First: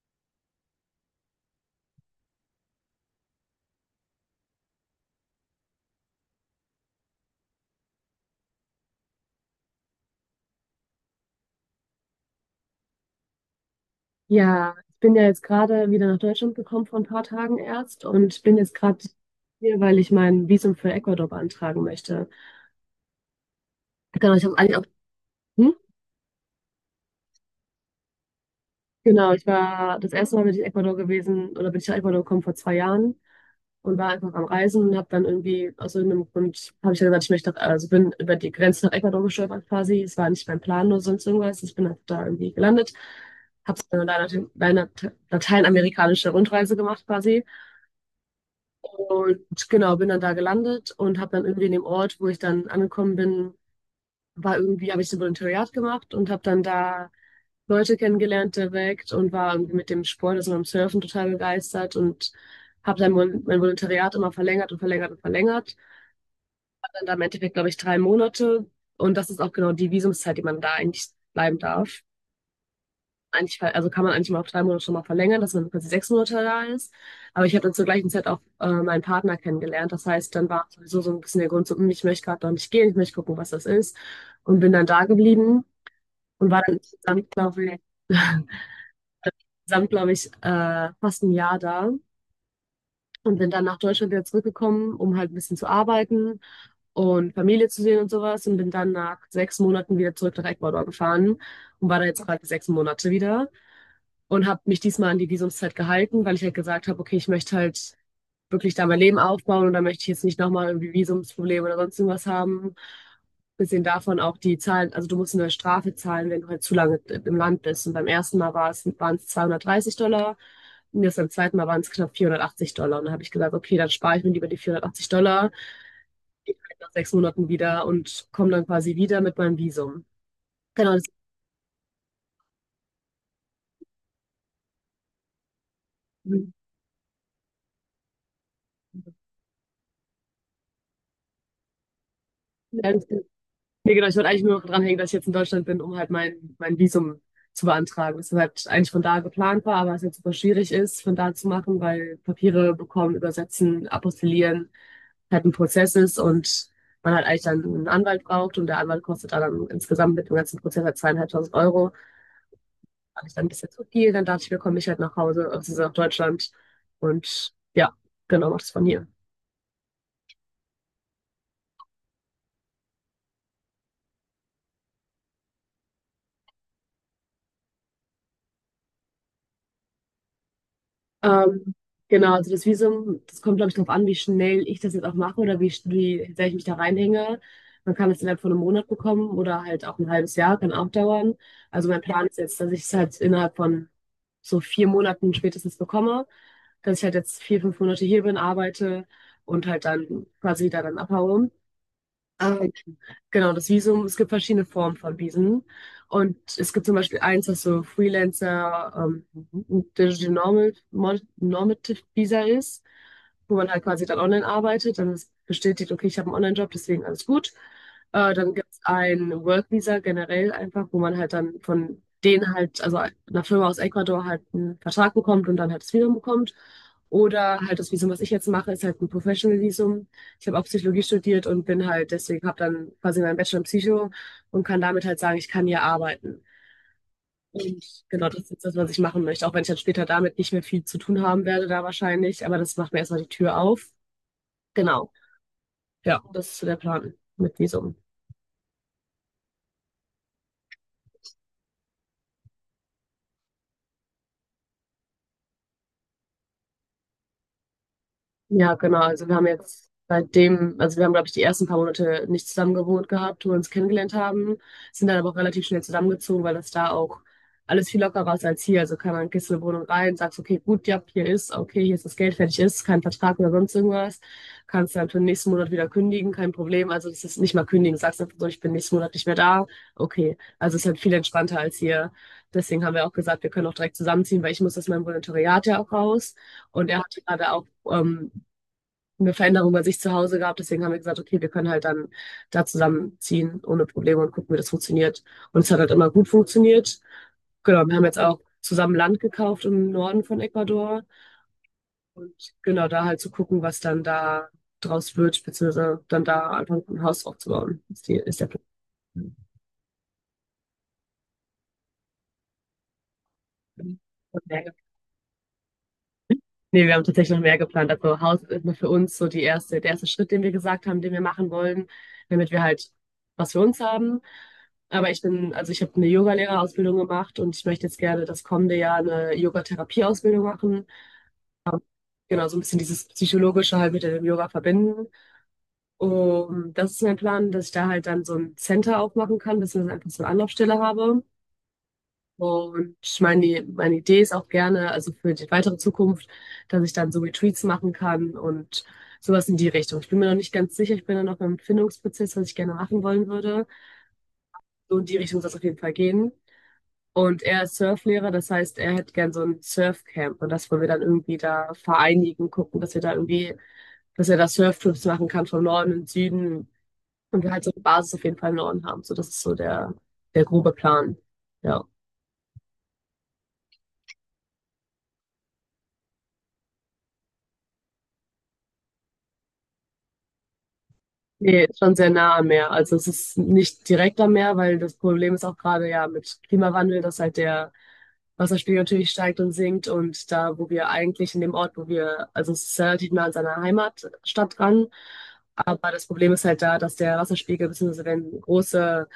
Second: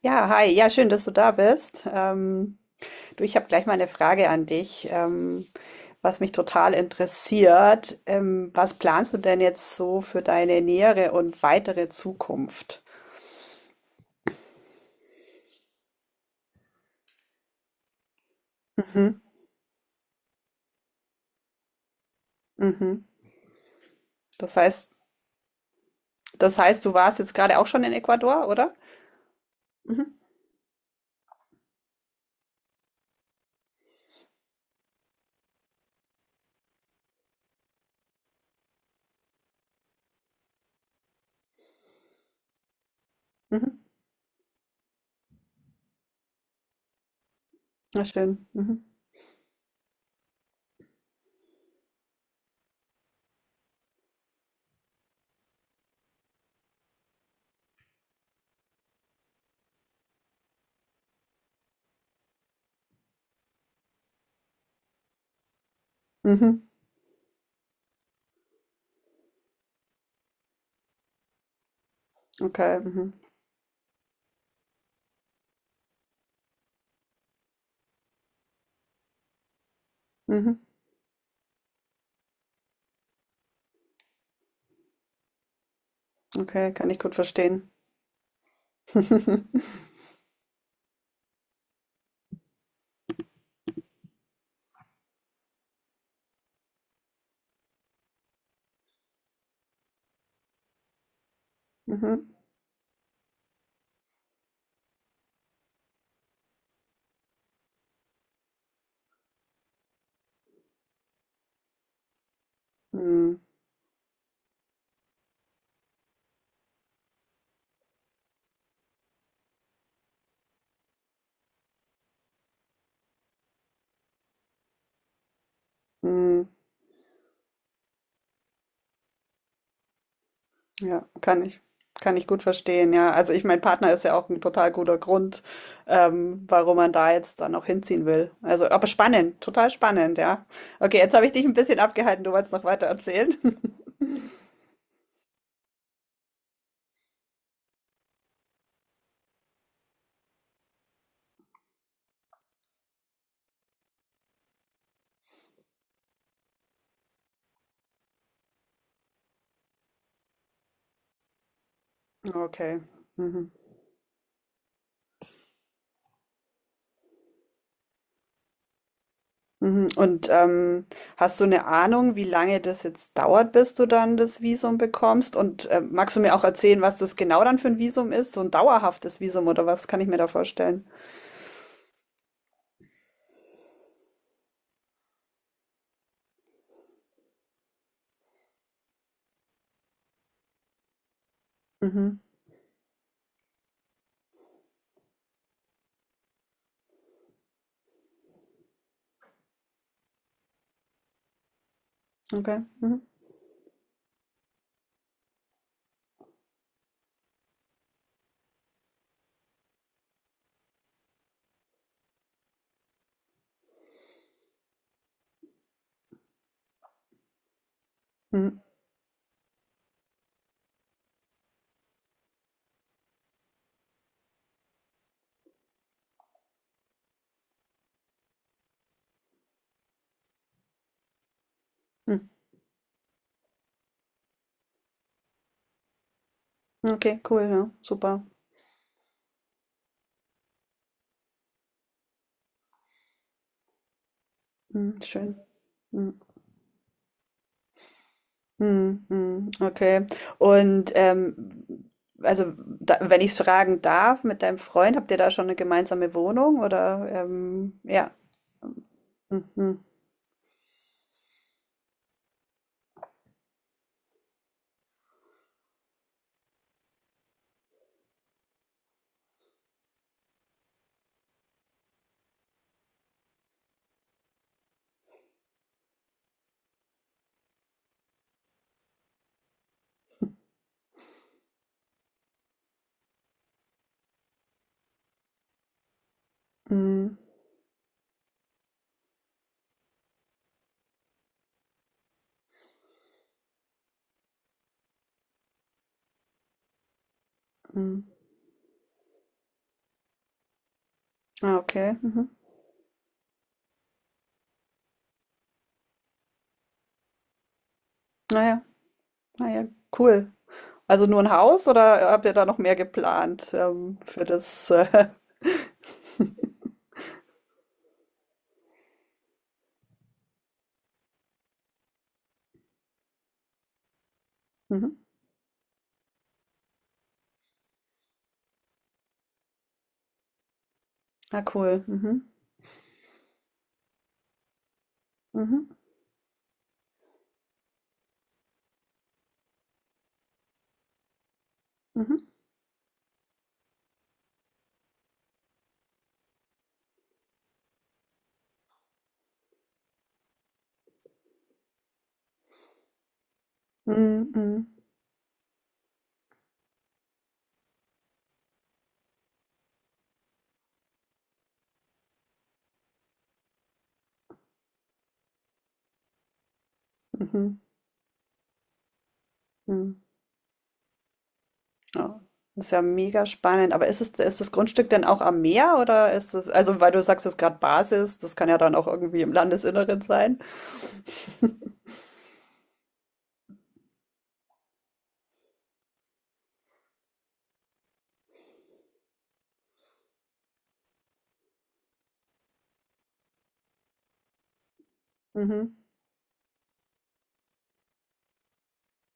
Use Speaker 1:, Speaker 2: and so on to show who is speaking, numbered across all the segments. Speaker 1: Ja, hi. Ja, schön, dass du da bist. Du, ich habe gleich mal eine Frage an dich, was mich total interessiert. Was planst du denn jetzt so für deine nähere und weitere Zukunft?
Speaker 2: Ja, ich bin ja jetzt gerade wieder nach Deutschland gekommen vor ein paar Tagen erst und bin jetzt gerade
Speaker 1: Mhm,
Speaker 2: hier, weil ich mein Visum für Ecuador beantragen möchte.
Speaker 1: mhm.
Speaker 2: Genau, ich
Speaker 1: Das
Speaker 2: habe eigentlich auch,
Speaker 1: heißt,
Speaker 2: hm?
Speaker 1: das heißt, du warst jetzt gerade auch schon in Ecuador, oder?
Speaker 2: Genau, ich war das
Speaker 1: Mhm,
Speaker 2: erste Mal bin ich in Ecuador gewesen oder bin ich nach Ecuador gekommen vor 2 Jahren und war einfach am Reisen und habe dann irgendwie aus irgendeinem Grund habe ich dann gesagt, ich möchte nach, also bin über die Grenze nach Ecuador gestolpert quasi. Es war nicht mein Plan oder sonst irgendwas. Ich bin einfach da irgendwie gelandet,
Speaker 1: mhm.
Speaker 2: habe dann eine Lateinamerikanische Rundreise gemacht quasi.
Speaker 1: Na schön. Mhm,
Speaker 2: Und genau, bin dann da gelandet und habe dann irgendwie in dem Ort, wo ich dann angekommen bin, war irgendwie, habe ich so ein Volontariat gemacht und habe dann da Leute kennengelernt direkt und war irgendwie mit dem Sport, also mit dem Surfen total begeistert und habe dann mein Volontariat immer verlängert und verlängert und verlängert.
Speaker 1: mhm.
Speaker 2: Dann da im Endeffekt, glaube ich, 3 Monate. Und das ist auch genau die Visumszeit, die man da eigentlich bleiben darf
Speaker 1: Okay, mhm,
Speaker 2: eigentlich, also kann man eigentlich mal auf 3 Monate schon mal verlängern, dass man quasi 6 Monate da ist. Aber ich habe dann zur gleichen Zeit auch meinen Partner kennengelernt. Das heißt, dann
Speaker 1: mhm.
Speaker 2: war sowieso so ein bisschen der Grund, so, hm, ich möchte gerade noch nicht gehen, ich möchte gucken, was das ist. Und bin dann da geblieben und war
Speaker 1: Okay,
Speaker 2: dann
Speaker 1: kann ich gut
Speaker 2: insgesamt, glaube
Speaker 1: verstehen.
Speaker 2: ich, fast ein Jahr da. Und bin dann nach Deutschland wieder zurückgekommen, um halt ein bisschen zu arbeiten und Familie zu sehen und sowas. Und bin dann nach 6 Monaten wieder zurück nach Ecuador gefahren und war da jetzt gerade 6 Monate wieder. Und habe mich diesmal an die Visumszeit gehalten, weil ich halt gesagt habe, okay, ich möchte halt wirklich da mein Leben aufbauen und da möchte ich jetzt nicht nochmal irgendwie Visumsprobleme oder sonst irgendwas haben.
Speaker 1: Mhm,
Speaker 2: Bisschen davon auch die Zahlen, also du musst eine Strafe zahlen, wenn du halt zu lange im Land bist. Und beim ersten Mal war es, waren es 230 Dollar und jetzt beim zweiten Mal waren es knapp 480 Dollar. Und dann habe ich gesagt, okay, dann spare ich mir lieber die 480 Dollar,
Speaker 1: mhm.
Speaker 2: die kann ich nach 6 Monaten wieder und komme dann quasi wieder mit meinem Visum. Genau,
Speaker 1: Ja, kann ich. Kann ich gut verstehen, ja. Also ich, mein Partner ist ja auch ein total guter Grund, warum man da jetzt dann auch hinziehen will. Also, aber spannend, total spannend, ja. Okay, jetzt habe ich dich ein bisschen abgehalten, du wolltest noch weiter
Speaker 2: das
Speaker 1: erzählen.
Speaker 2: Ne, genau, ich wollte eigentlich nur dranhängen, dass ich jetzt in Deutschland bin, um halt mein Visum zu beantragen. Das halt eigentlich von da geplant war, aber es jetzt super schwierig ist, von da zu machen, weil Papiere bekommen, übersetzen, apostillieren halt ein Prozess ist und man halt eigentlich dann einen Anwalt braucht und der Anwalt kostet dann, insgesamt mit dem ganzen Prozess halt 2.500 Euro.
Speaker 1: Okay.
Speaker 2: Fand ich dann ein
Speaker 1: Mhm.
Speaker 2: bisschen zu viel, dann dachte ich mir, komm ich halt nach Hause, also nach Deutschland und ja, genau, mach das von hier.
Speaker 1: Mhm. Und hast du eine Ahnung, wie lange das jetzt dauert, bis du dann das Visum bekommst? Und magst du mir auch erzählen, was das genau dann für ein Visum ist? So ein dauerhaftes Visum oder was kann ich mir da vorstellen?
Speaker 2: Ähm, genau, also das Visum, das kommt, glaube ich, darauf an, wie schnell ich das jetzt auch mache oder wie, wie sehr ich mich da reinhänge. Man kann es innerhalb von einem Monat bekommen oder halt auch ein halbes Jahr, kann auch dauern. Also mein
Speaker 1: Mhm.
Speaker 2: Plan ist jetzt, dass ich es halt innerhalb von so 4 Monaten spätestens bekomme, dass ich halt jetzt 4, 5 Monate hier bin, arbeite und halt dann quasi da dann abhaue.
Speaker 1: Okay. Mhm.
Speaker 2: Genau, das Visum, es gibt verschiedene Formen von Visen. Und es gibt zum Beispiel eins, das so Freelancer, Digital Normal, Normative Visa ist, wo man halt quasi dann online arbeitet, dann ist bestätigt, okay, ich habe einen Online-Job, deswegen alles gut. Dann
Speaker 1: Mhm.
Speaker 2: gibt es ein Work Visa generell einfach, wo man halt dann von denen halt, also einer Firma aus Ecuador halt einen Vertrag bekommt und dann halt das Visum bekommt. Oder halt das Visum, was ich jetzt mache, ist halt ein Professional Visum. Ich habe auch Psychologie studiert und bin halt,
Speaker 1: Mhm.
Speaker 2: deswegen habe dann quasi meinen Bachelor in Psycho und kann damit halt sagen, ich kann hier arbeiten.
Speaker 1: Okay, cool, ja,
Speaker 2: Und
Speaker 1: super.
Speaker 2: genau, das ist jetzt das, was ich machen möchte, auch wenn ich dann später damit nicht mehr viel zu tun haben werde, da wahrscheinlich. Aber das macht mir erstmal die Tür auf.
Speaker 1: Mhm,
Speaker 2: Genau,
Speaker 1: schön. Mhm.
Speaker 2: ja, das ist so der Plan mit Visum.
Speaker 1: Mhm, mhm, okay. Und also, da, wenn ich es fragen darf, mit deinem Freund, habt ihr da schon eine gemeinsame Wohnung oder ja.
Speaker 2: Ja, genau. Also wir haben
Speaker 1: Mhm,
Speaker 2: jetzt seitdem, also wir haben, glaube ich, die ersten paar Monate nicht zusammen gewohnt gehabt, wo wir uns kennengelernt haben, sind dann aber auch relativ schnell zusammengezogen, weil das da auch alles viel lockerer ist als hier. Also kann man gehst in eine Wohnung rein, sagst, okay, gut, ja, hier ist, okay, hier ist das Geld, fertig ist, kein Vertrag oder sonst irgendwas. Kannst dann für den nächsten Monat wieder kündigen, kein Problem. Also das ist nicht mal kündigen, sagst einfach so, ich bin nächsten Monat nicht mehr da. Okay. Also es ist halt viel entspannter als hier. Deswegen haben wir auch gesagt, wir können auch direkt zusammenziehen, weil ich muss aus meinem Volontariat ja auch raus. Und er hat
Speaker 1: mhm,
Speaker 2: gerade auch ähm, eine Veränderung bei sich zu Hause gab. Deswegen haben wir gesagt, okay, wir können halt dann da zusammenziehen ohne Probleme und gucken, wie das funktioniert. Und es hat halt immer gut funktioniert. Genau, wir
Speaker 1: mhm.
Speaker 2: haben jetzt auch zusammen Land gekauft im Norden von Ecuador.
Speaker 1: Ah, okay. Mhm.
Speaker 2: Und genau da halt zu gucken, was dann da draus wird, beziehungsweise dann da einfach ein Haus aufzubauen, ist, die, ist der
Speaker 1: Naja, naja, cool. Also nur ein Haus oder habt ihr da noch mehr geplant
Speaker 2: Plan.
Speaker 1: für das?
Speaker 2: Ne, wir haben tatsächlich noch mehr geplant. Also Haus ist nur für uns so die erste, der erste Schritt, den wir gesagt haben, den wir machen wollen, damit wir halt was für uns haben.
Speaker 1: Mhm.
Speaker 2: Aber ich bin, also ich habe eine Yogalehrerausbildung gemacht und ich möchte jetzt gerne das kommende Jahr eine Yogatherapieausbildung machen.
Speaker 1: Ah, cool. Mhm,
Speaker 2: Genau, so ein bisschen dieses Psychologische halt mit dem Yoga verbinden.
Speaker 1: mhm,
Speaker 2: Und das ist mein Plan, dass ich da halt dann so ein Center aufmachen kann, dass ich einfach so eine Anlaufstelle habe.
Speaker 1: mhm,
Speaker 2: Und meine Idee ist auch gerne, also für die weitere Zukunft, dass ich dann so Retreats machen kann und sowas in die Richtung. Ich bin mir noch nicht ganz sicher, ich bin da noch im Findungsprozess, was ich gerne machen wollen würde.
Speaker 1: mhm, mhm,
Speaker 2: So in die Richtung soll es auf jeden Fall gehen. Und er ist Surflehrer, das heißt, er hätte gern so ein Surfcamp und das wollen wir dann irgendwie da vereinigen, gucken, dass wir da irgendwie, dass er da Surftrips machen kann vom Norden und Süden und wir
Speaker 1: mhm,
Speaker 2: halt so eine Basis auf jeden Fall im Norden haben. So, das ist so
Speaker 1: mhm.
Speaker 2: der grobe Plan. Ja.
Speaker 1: Ja, das ist ja mega spannend. Aber ist es, ist das Grundstück denn auch am Meer oder ist es, also weil du sagst, es ist gerade Basis, das kann ja dann auch irgendwie im Landesinneren sein.
Speaker 2: Nee, ist schon sehr nah am Meer. Also es ist nicht direkt am Meer, weil das Problem ist auch gerade ja mit Klimawandel, dass halt der Wasserspiegel natürlich steigt und sinkt. Und da, wo wir eigentlich in dem Ort, wo wir, also es ist relativ nah an seiner Heimatstadt dran.
Speaker 1: Mhm.
Speaker 2: Aber das Problem ist halt da, dass der Wasserspiegel, beziehungsweise wenn große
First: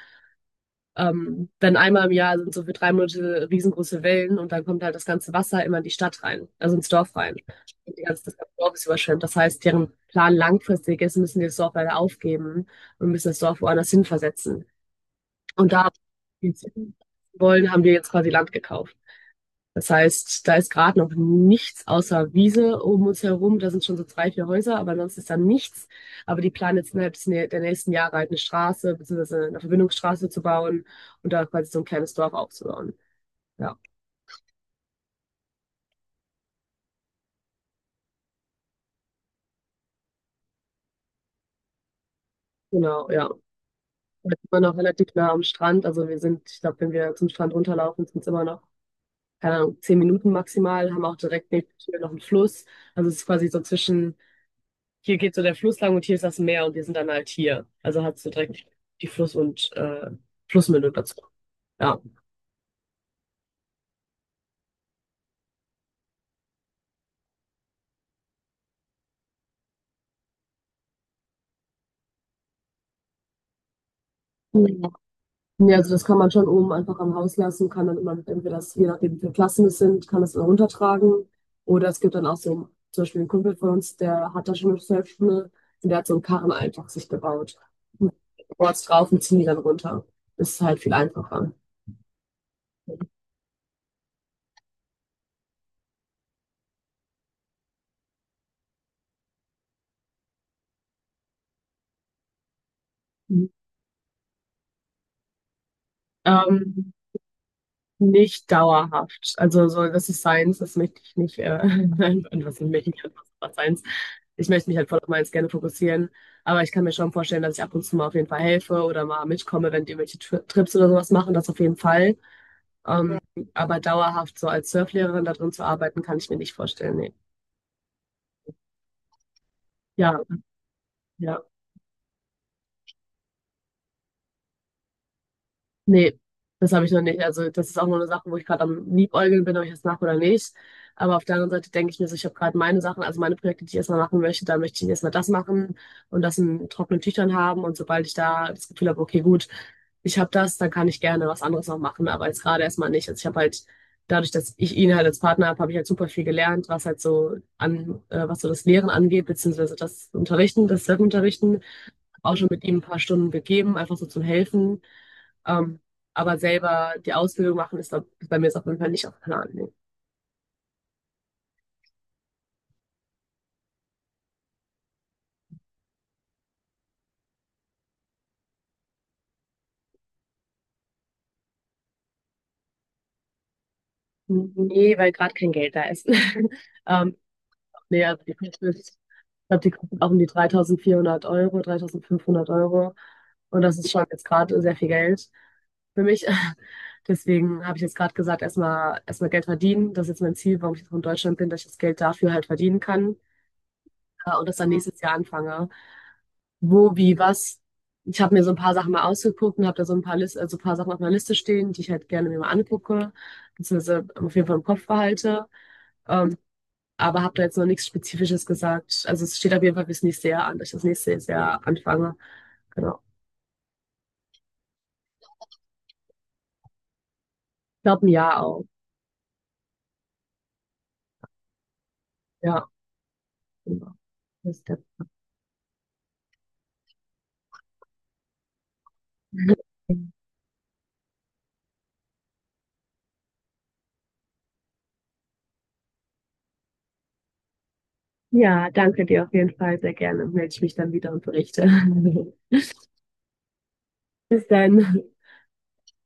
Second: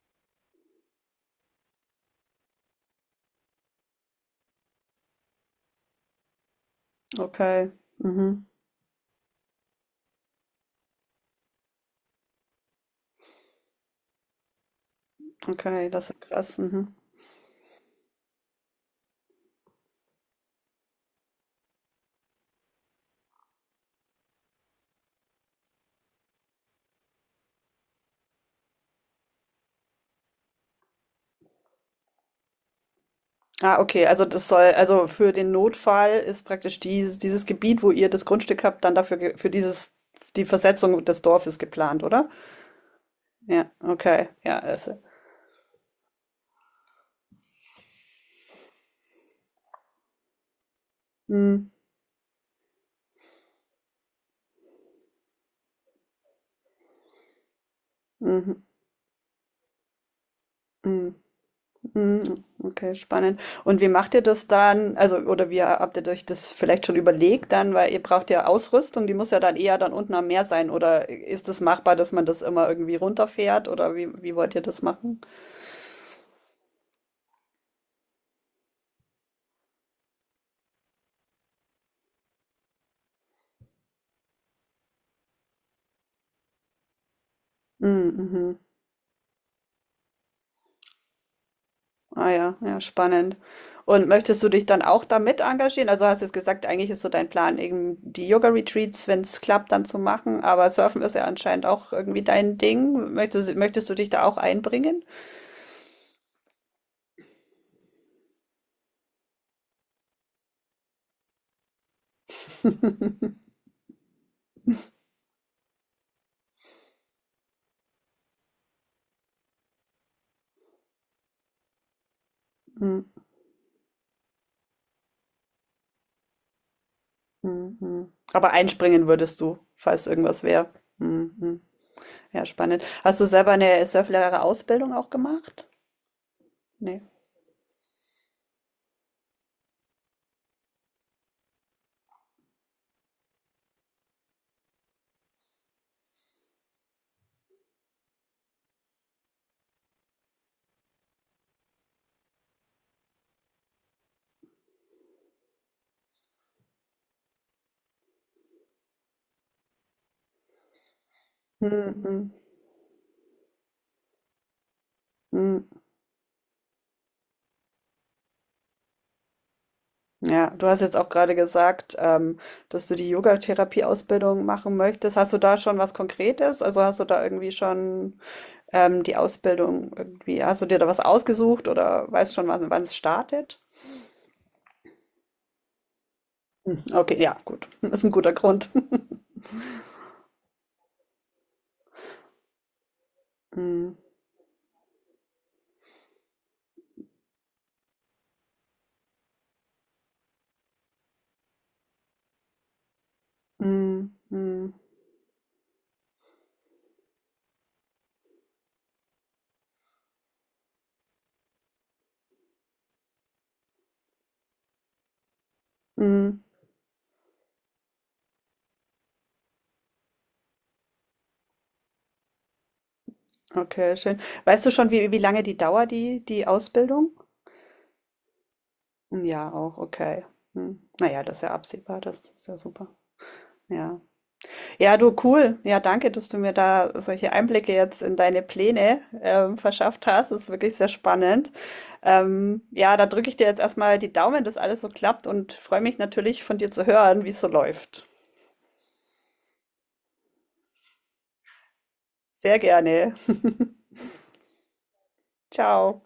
Speaker 2: dann einmal im Jahr sind so für 3 Monate riesengroße Wellen und dann kommt halt das ganze Wasser immer in die Stadt rein, also ins Dorf rein.
Speaker 1: Okay.
Speaker 2: Und die ganze, das
Speaker 1: Mhm.
Speaker 2: ganze Dorf ist überschwemmt. Das heißt, deren Plan langfristig ist, müssen die das Dorf leider aufgeben und müssen das Dorf woanders hin versetzen. Und
Speaker 1: Okay,
Speaker 2: da
Speaker 1: das ist
Speaker 2: die
Speaker 1: krass. Mhm.
Speaker 2: ziehen wollen, haben wir jetzt quasi Land gekauft. Das heißt, da ist gerade noch nichts außer Wiese um uns herum. Da sind schon so 3, 4 Häuser, aber sonst ist da nichts. Aber die planen jetzt innerhalb des der nächsten Jahre halt eine Straße, beziehungsweise eine Verbindungsstraße zu bauen und da quasi so ein kleines Dorf aufzubauen. Ja,
Speaker 1: Ah, okay, also das soll, also für den Notfall ist praktisch dieses, dieses Gebiet, wo ihr das Grundstück habt, dann dafür, ge- für dieses, die Versetzung des Dorfes geplant, oder?
Speaker 2: genau, ja. Und
Speaker 1: Ja, okay,
Speaker 2: das ist
Speaker 1: ja,
Speaker 2: immer noch
Speaker 1: also.
Speaker 2: relativ nah am Strand. Also wir sind, ich glaube, wenn wir zum Strand runterlaufen, sind es immer noch, keine Ahnung, 10 Minuten maximal, haben auch direkt neben
Speaker 1: Mhm.
Speaker 2: der Tür noch einen Fluss. Also es ist quasi so zwischen hier geht so der Fluss lang und hier ist das Meer und wir sind dann halt hier. Also hat so
Speaker 1: Mhm.
Speaker 2: direkt die Fluss- und Flussmündung
Speaker 1: Mhm.
Speaker 2: dazu. Ja.
Speaker 1: Mhm, okay, spannend. Und wie macht ihr das dann? Also, oder wie habt ihr euch das vielleicht schon überlegt dann, weil ihr braucht ja Ausrüstung, die muss ja dann eher dann unten am Meer sein. Oder ist es machbar, dass man das immer irgendwie runterfährt? Oder wie, wie wollt ihr das machen?
Speaker 2: Ja, also das kann man schon oben einfach am Haus lassen, kann dann immer, entweder das, je nachdem wie viele Klassen es sind, kann das dann runtertragen. Oder es gibt dann auch so, zum Beispiel ein Kumpel von uns, der hat da schon eine Surfschule und der hat so einen Karren einfach sich gebaut.
Speaker 1: Mhm,
Speaker 2: Und
Speaker 1: mhm.
Speaker 2: Boards drauf und ziehen die dann runter. Ist halt viel einfacher.
Speaker 1: Ah ja, ja, spannend. Und möchtest du dich dann auch damit engagieren? Also hast jetzt gesagt, eigentlich ist so dein Plan, eben die Yoga-Retreats, wenn es klappt, dann zu machen. Aber Surfen ist ja anscheinend auch irgendwie dein Ding. Möchtest du dich da auch einbringen?
Speaker 2: Ähm, Nicht dauerhaft. Also so, das ist Science, das möchte ich nicht, und was möchte ich nicht, was Science. Ich möchte mich halt voll auf meins gerne fokussieren, aber ich kann mir schon vorstellen, dass ich ab und zu mal auf jeden Fall helfe oder mal mitkomme, wenn die irgendwelche Trips oder sowas machen, das auf jeden Fall. Ähm, aber dauerhaft so als Surflehrerin da drin zu arbeiten, kann ich mir nicht vorstellen, nee.
Speaker 1: Mhm, mhm. Aber einspringen würdest du, falls
Speaker 2: Ja,
Speaker 1: irgendwas wäre. Mhm,
Speaker 2: ja.
Speaker 1: mhm. Ja, spannend. Hast du selber eine Surflehrer-Ausbildung auch gemacht?
Speaker 2: Nee, das habe ich noch
Speaker 1: Nee.
Speaker 2: nicht. Also das ist auch nur eine Sache, wo ich gerade am Liebäugeln bin, ob ich das mache oder nicht. Aber auf der anderen Seite denke ich mir so, ich habe gerade meine Sachen, also meine Projekte, die ich erstmal machen möchte, da möchte ich erstmal das machen und das in trockenen Tüchern haben. Und sobald ich da das Gefühl habe, okay, gut, ich habe das, dann kann ich gerne was anderes noch machen. Aber jetzt gerade erstmal nicht. Also ich habe halt, dadurch, dass ich ihn halt als Partner habe, habe ich halt super viel gelernt, was halt so an, was so das Lehren angeht, beziehungsweise das Unterrichten, das Self-Unterrichten,
Speaker 1: Mhm,
Speaker 2: auch schon mit ihm ein paar Stunden gegeben, einfach so zum Helfen.
Speaker 1: mhm.
Speaker 2: Ähm, aber selber die Ausbildung machen ist bei mir ist auf jeden Fall nicht auf dem Plan. Nee,
Speaker 1: Ja, du hast jetzt auch gerade gesagt, dass du die Yogatherapie-Ausbildung machen möchtest. Hast du da schon was Konkretes? Also hast du da irgendwie schon die Ausbildung irgendwie, hast du dir da was ausgesucht oder weißt schon, wann wann es startet?
Speaker 2: nee, weil gerade kein Geld da ist. ähm,
Speaker 1: Okay, ja, gut. Das
Speaker 2: Nee
Speaker 1: ist ein
Speaker 2: also
Speaker 1: guter
Speaker 2: die Kosten
Speaker 1: Grund.
Speaker 2: ich glaube, die kostet auch um die 3.400 Euro, 3.500 Euro. Und das ist
Speaker 1: Mhm.
Speaker 2: schon jetzt gerade sehr viel Geld für mich. Deswegen habe ich jetzt gerade gesagt, erstmal Geld verdienen. Das ist jetzt mein Ziel, warum ich jetzt auch in Deutschland bin, dass ich das Geld dafür halt verdienen kann.
Speaker 1: Mhm.
Speaker 2: Und das dann
Speaker 1: Mhm.
Speaker 2: nächstes Jahr anfange. Wo, wie, was. Ich habe mir so ein paar Sachen mal ausgeguckt und habe da so ein paar List, also ein paar Sachen auf meiner Liste stehen, die ich halt gerne mir mal angucke, beziehungsweise auf jeden Fall im Kopf behalte. Ähm,
Speaker 1: Mhm.
Speaker 2: aber habe da jetzt noch nichts Spezifisches gesagt. Also es steht auf jeden Fall fürs nächste Jahr an, dass ich das nächste Jahr anfange. Genau.
Speaker 1: Okay, schön. Weißt du schon, wie, wie lange die dauert, die, die Ausbildung?
Speaker 2: Ich glaube ein Jahr auch.
Speaker 1: Ja, auch, okay. Hm. Naja, das ist ja absehbar, das ist ja
Speaker 2: Ja,
Speaker 1: super.
Speaker 2: genau.
Speaker 1: Ja.
Speaker 2: Das ist der
Speaker 1: Ja, du, cool. Ja, danke, dass du mir da solche Einblicke jetzt in deine Pläne verschafft
Speaker 2: Plan.
Speaker 1: hast. Das ist wirklich sehr spannend. Ja, da drücke ich dir jetzt erstmal die Daumen, dass alles so klappt und freue mich natürlich von dir zu hören, wie es so läuft.
Speaker 2: Ja, danke dir auf jeden Fall sehr gerne. Melde ich mich dann wieder und berichte.
Speaker 1: Sehr gerne.
Speaker 2: Bis dann.
Speaker 1: Ciao.